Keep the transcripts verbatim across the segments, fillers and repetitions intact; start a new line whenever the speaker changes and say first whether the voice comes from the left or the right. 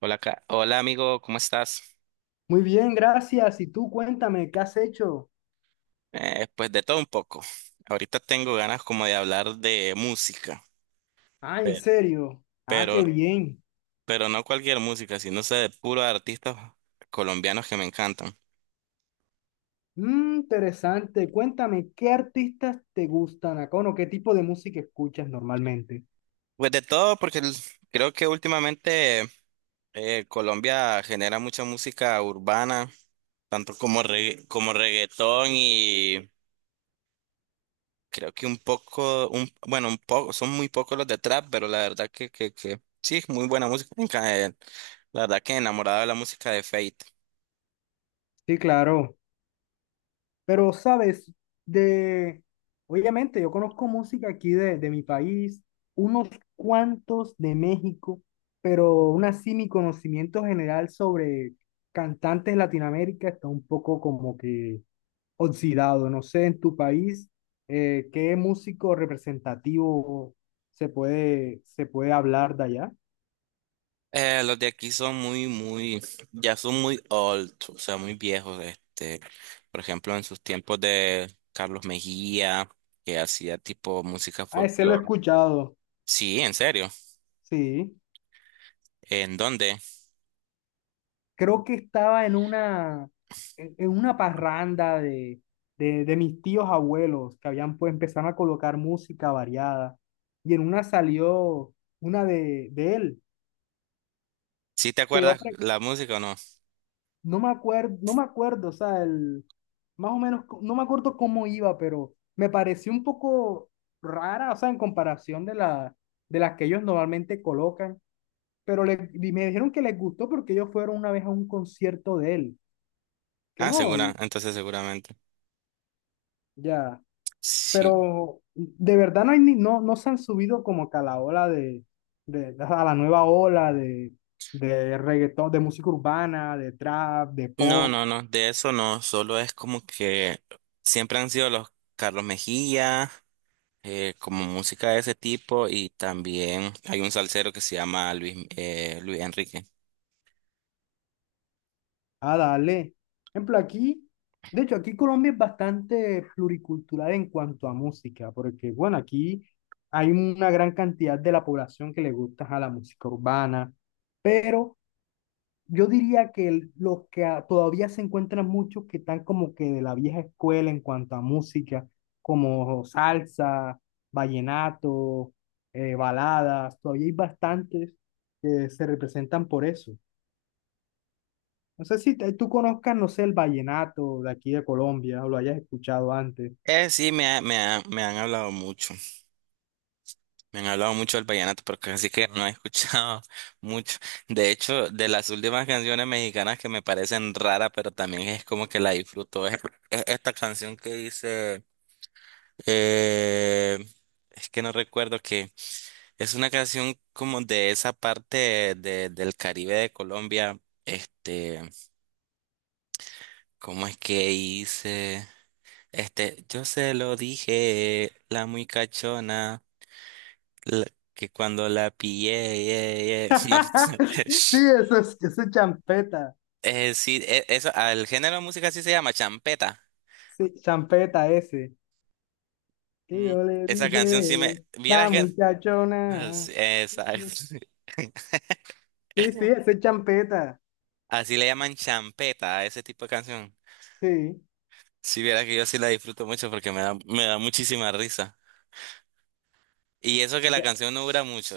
right: Hola, Ca- hola amigo, ¿cómo estás?
left: Muy bien, gracias. Y tú cuéntame, ¿qué has hecho?
right: Eh, pues de todo un poco. Ahorita tengo ganas como de hablar de música,
left: Ah, ¿en
right: pe-
left: serio? Ah,
right: pero,
left: qué bien.
right: pero no cualquier música, sino sé de puros artistas colombianos que me encantan.
left: Mm, interesante. Cuéntame, ¿qué artistas te gustan, Acono? ¿Qué tipo de música escuchas normalmente?
right: Pues de todo, porque el- creo que últimamente eh, Colombia genera mucha música urbana, tanto como, regga- como reggaetón. Creo que un poco, un, bueno, un poco, son muy pocos los de trap, pero la verdad que, que, que sí, es muy buena música. En eh, La verdad que enamorado de la música de Fate.
left: Sí, claro. Pero, ¿sabes? De... Obviamente, yo conozco música aquí de, de mi país, unos cuantos de México, pero aún así mi conocimiento general sobre cantantes de Latinoamérica está un poco como que oxidado. No sé, en tu país, eh, ¿qué músico representativo se puede, se puede hablar de allá?
right: Eh, los de aquí son muy, muy, ya son muy old, o sea, muy viejos. Este, por ejemplo, en sus tiempos de Carlos Mejía, que hacía tipo música
left: Ah, ese lo he
right: folclore.
left: escuchado,
right: Sí, en serio.
left: sí.
right: ¿En dónde?
left: Creo que estaba en una, en, en una parranda de, de, de mis tíos abuelos que habían pues empezaron a colocar música variada y en una salió una de, de él,
right: ¿Sí te
left: que yo
right: acuerdas la música o no?
left: No me acuerdo, no me acuerdo, o sea, el, más o menos, co- no me acuerdo cómo iba, pero me pareció un poco rara, o sea, en comparación de, la, de las que ellos normalmente colocan, pero le, y me dijeron que les gustó porque ellos fueron una vez a un concierto de él, que
right: Ah,
left: no,
right: segura,
left: y
right: entonces seguramente.
left: ya,
right: Sí.
left: pero de verdad no, hay ni, no, no se han subido como que a la ola de, de, a la nueva ola de, de reggaetón, de música urbana, de trap, de
right: No,
left: pop.
right: no, no, de eso no, solo es como que siempre han sido los Carlos Mejía, eh, como música de ese tipo, y también hay un salsero que se llama Luis, eh, Luis Enrique.
left: Ah, dale. Por ejemplo, aquí, de hecho, aquí Colombia es bastante pluricultural en cuanto a música, porque, bueno, aquí hay una gran cantidad de la población que le gusta a la música urbana, pero yo diría que el- los que a- todavía se encuentran muchos que están como que de la vieja escuela en cuanto a música, como salsa, vallenato, eh, baladas, todavía hay bastantes que se representan por eso. No sé si te- tú conozcas, no sé, el vallenato de aquí de Colombia o lo hayas escuchado antes.
right: Eh, sí, me, ha- me, ha- me han hablado mucho, me han hablado mucho del vallenato, pero casi que no he escuchado mucho. De hecho, de las últimas canciones mexicanas que me parecen raras, pero también es como que la disfruto, es es esta canción que dice... Eh, es que no recuerdo que es una canción como de esa parte de- del Caribe de Colombia. Este, ¿cómo es que hice? Este, yo se lo dije, la muy cachona, la- que cuando la pillé, ye, ye. No sé.
left: Sí, eso es, eso es champeta.
right: Eh, sí, e- eso, al género de música sí se llama champeta.
left: Sí, champeta ese. Que
right: Mm,
left: yo le
right: esa canción sí me.
left: dije,
right: Vieras
left: la
right: que.
left: muchachona.
right: Sí, exacto.
left: Sí, sí, ese es champeta.
right: Así le llaman champeta a ese tipo de canción.
left: Sí.
right: Si viera que yo sí la disfruto mucho porque me da, me da muchísima risa. Y eso que la
left: Ya.
right: canción no dura mucho.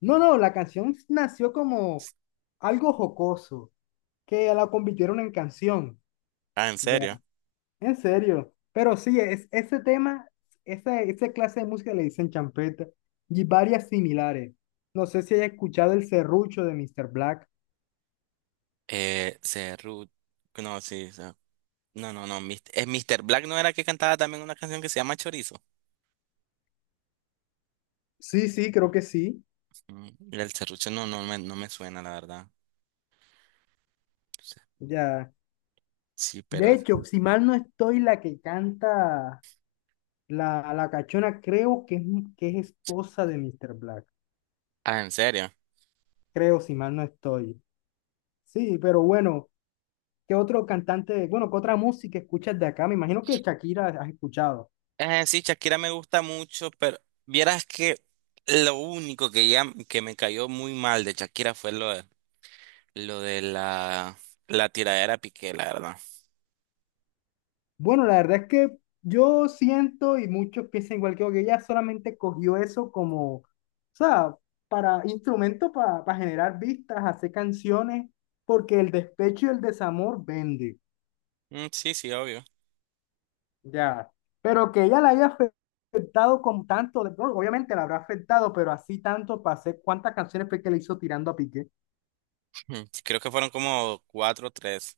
left: No, no, la canción nació como algo jocoso, que la convirtieron en canción.
right: Ah, ¿en serio?
left: En serio, pero sí, es, ese tema, esa, esa clase de música le dicen champeta y varias similares. No sé si haya escuchado el serrucho de mister Black.
right: Eh, Cerru... No, sí, o sea, no, no, no. Mis- eh, míster Black no era que cantaba también una canción que se llama Chorizo.
left: Sí, sí, creo que sí.
right: Mm, el serrucho no, no me, no me suena, la verdad.
left: Ya.
right: Sí,
left: De
right: pero...
left: hecho, si mal no estoy, la que canta la, la cachona, creo que es, que es esposa de mister Black.
right: Ah, ¿en serio?
left: Creo, si mal no estoy. Sí, pero bueno, ¿qué otro cantante, bueno, qué otra música escuchas de acá? Me imagino que Shakira has escuchado.
right: Eh, sí, Shakira me gusta mucho, pero vieras que lo único que ya que me cayó muy mal de Shakira fue lo, Lo de la, la tiradera Piqué, la verdad.
left: Bueno, la verdad es que yo siento y muchos piensan igual que yo, que ella solamente cogió eso como, o sea, para instrumento para, para generar vistas, hacer canciones, porque el despecho y el desamor vende,
right: Mm, sí, sí, obvio.
left: ya. Pero que ella la haya afectado con tanto, de- bueno, obviamente la habrá afectado, pero así tanto para hacer cuántas canciones fue que le hizo tirando a Piqué.
right: Mm, creo que fueron como cuatro o tres.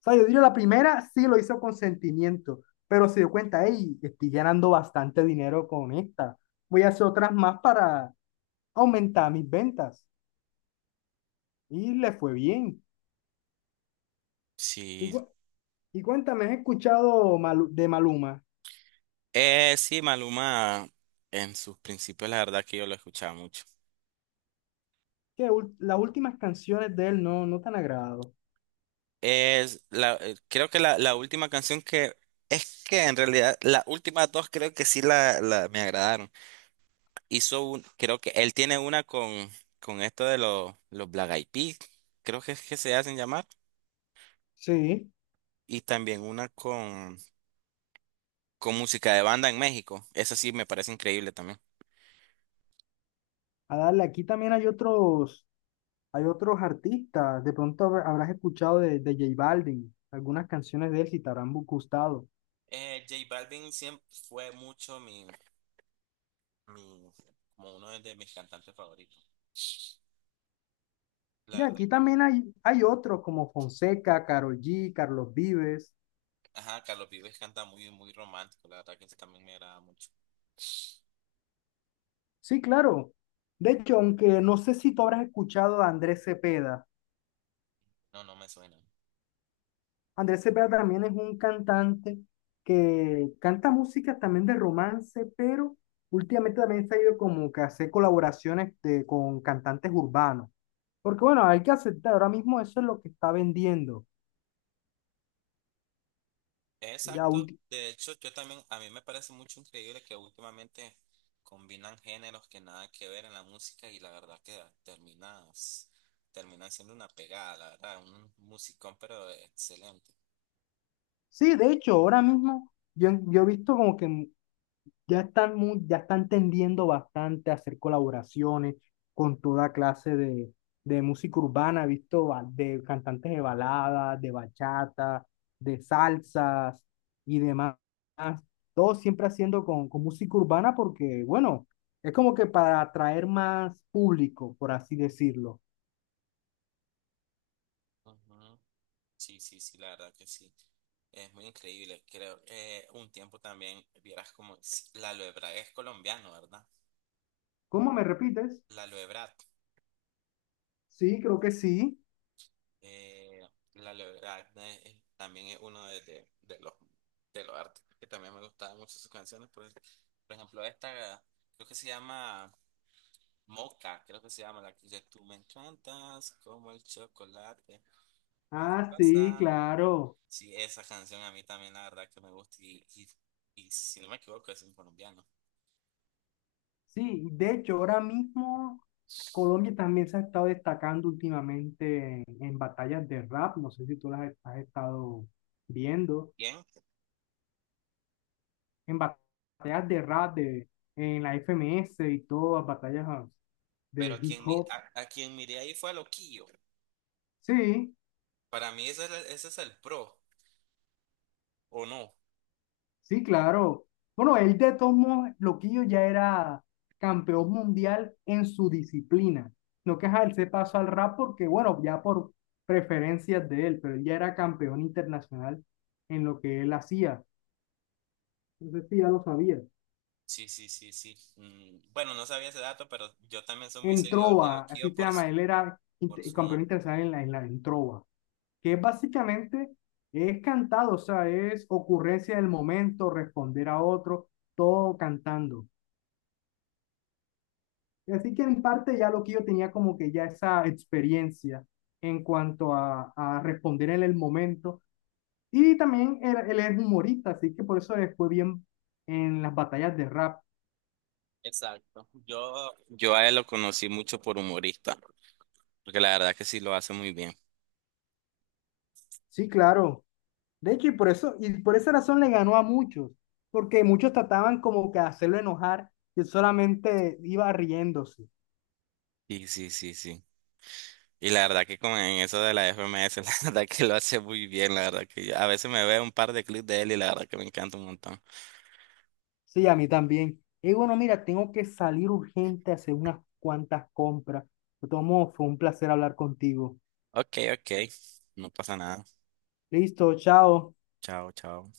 left: O sea, yo diría la primera sí lo hizo con sentimiento, pero se dio cuenta, hey, estoy ganando bastante dinero con esta, voy a hacer otras más para, aumentaba mis ventas y le fue bien. Y,
right: Sí.
left: cu- y cuéntame, ¿has escuchado Malu- de Maluma?
right: Eh, sí, Maluma, en sus principios, la verdad que yo lo escuchaba mucho.
left: Que ul- las últimas canciones de él no, no te han agradado.
right: Es la, eh, creo que la, la última canción que. Es que en realidad las últimas dos creo que sí la, la- me agradaron. Hizo un, creo que él tiene una con, con esto de los, los Black Eyed Peas, creo que es que se hacen llamar.
left: Sí,
right: Y también una con con música de banda en México. Eso sí me parece increíble también.
left: a darle, aquí también hay otros, hay otros artistas. De pronto habr- habrás escuchado de, de J Balvin, algunas canciones de él si te habrán bu- gustado.
right: Eh, J Balvin siempre fue mucho mi, mi, como uno de mis cantantes favoritos. La
left: Y
right: verdad,
left: aquí también hay, hay otros como Fonseca, Karol G, Carlos Vives.
right: ajá, Carlos Vives canta muy, muy romántico, la verdad que eso también me agrada mucho.
left: Sí, claro. De hecho, aunque no sé si tú habrás escuchado a Andrés Cepeda.
right: No, no me suena.
left: Andrés Cepeda también es un cantante que canta música también de romance, pero últimamente también se ha ido como que a hacer colaboraciones de- con cantantes urbanos. Porque bueno, hay que aceptar, ahora mismo eso es lo que está vendiendo. Ya
right: Exacto.
left: ulti-
right: De hecho, yo también, a mí me parece mucho increíble que últimamente combinan géneros que nada que ver en la música y la verdad que terminas, terminan siendo una pegada, la verdad, un musicón pero excelente.
left: sí, de hecho, ahora mismo yo, yo he visto como que ya están, muy, ya están tendiendo bastante a hacer colaboraciones con toda clase de, de música urbana, he visto ba- de cantantes de baladas, de bachata, de salsas y demás. Todo siempre haciendo con, con música urbana porque, bueno, es como que para atraer más público, por así decirlo.
right: Ujú. Sí, sí, sí, la verdad que sí. Es muy increíble. Creo que un tiempo también vieras como sí, la aloe vera es colombiano, ¿verdad?
left: ¿Cómo me repites?
right: La aloe vera,
left: Sí, creo que sí.
right: eh, la aloe vera, eh, también es uno de, de- de los de los artistas que también me gustaban mucho sus canciones. Por, ej- por ejemplo, esta creo que se llama Moca, creo que se llama la que dice, tú me encantas como el chocolate, la
left: Ah, sí,
right: taza".
left: claro.
right: Sí, esa canción a mí también la verdad que me gusta y, y, y si no me equivoco es un colombiano.
left: Sí, de hecho, ahora mismo... Colombia también se ha estado destacando últimamente en, en batallas de rap, no sé si tú las has estado viendo,
right: Bien,
left: en batallas de rap de, en la F M S y todas, las batallas ah,
right: pero
left: de
right: a
left: hip
right: quien, mi-
left: hop.
right: a, a quien miré ahí fue a Loquillo.
left: Sí,
right: Para mí ese es, el- ese es el pro, ¿o no?
left: sí, claro. Bueno, él de todos modos, Loquillo ya era campeón mundial en su disciplina. No que ajá, él se pasó al rap porque, bueno, ya por preferencias de él, pero él ya era campeón internacional en lo que él hacía. Entonces sí, ya lo sabía.
right: Sí, sí, sí, sí. Mm, bueno, no sabía ese dato, pero yo también soy muy
left: En
right: seguidor de
left: Trova, así
right: Loquillo
left: se
right: por
left: llama,
right: su,
left: él era
right: por
left: inter-
right: su humor.
left: campeón internacional en la isla, en Trova, que básicamente es cantado, o sea, es ocurrencia del momento, responder a otro, todo cantando. Así que en parte ya lo que yo tenía como que ya esa experiencia en cuanto a, a responder en el momento. Y también él, él es humorista, así que por eso le fue bien en las batallas de rap.
right: Exacto. Yo, yo a él lo conocí mucho por humorista, porque la verdad que sí lo hace muy bien.
left: Sí, claro. De hecho, y por eso, y por esa razón le ganó a muchos, porque muchos trataban como que hacerlo enojar y él solamente iba riéndose.
right: Sí, sí, sí, sí. Y la verdad que con en eso de la F M E ese, la verdad que lo hace muy bien, la verdad que yo- a veces me veo un par de clips de él y la verdad que me encanta un montón.
left: Sí, a mí también. Y bueno, mira, tengo que salir urgente a hacer unas cuantas compras. De todos modos, fue un placer hablar contigo.
right: Ok, ok, no pasa nada.
left: Listo, chao.
right: Chao, chao.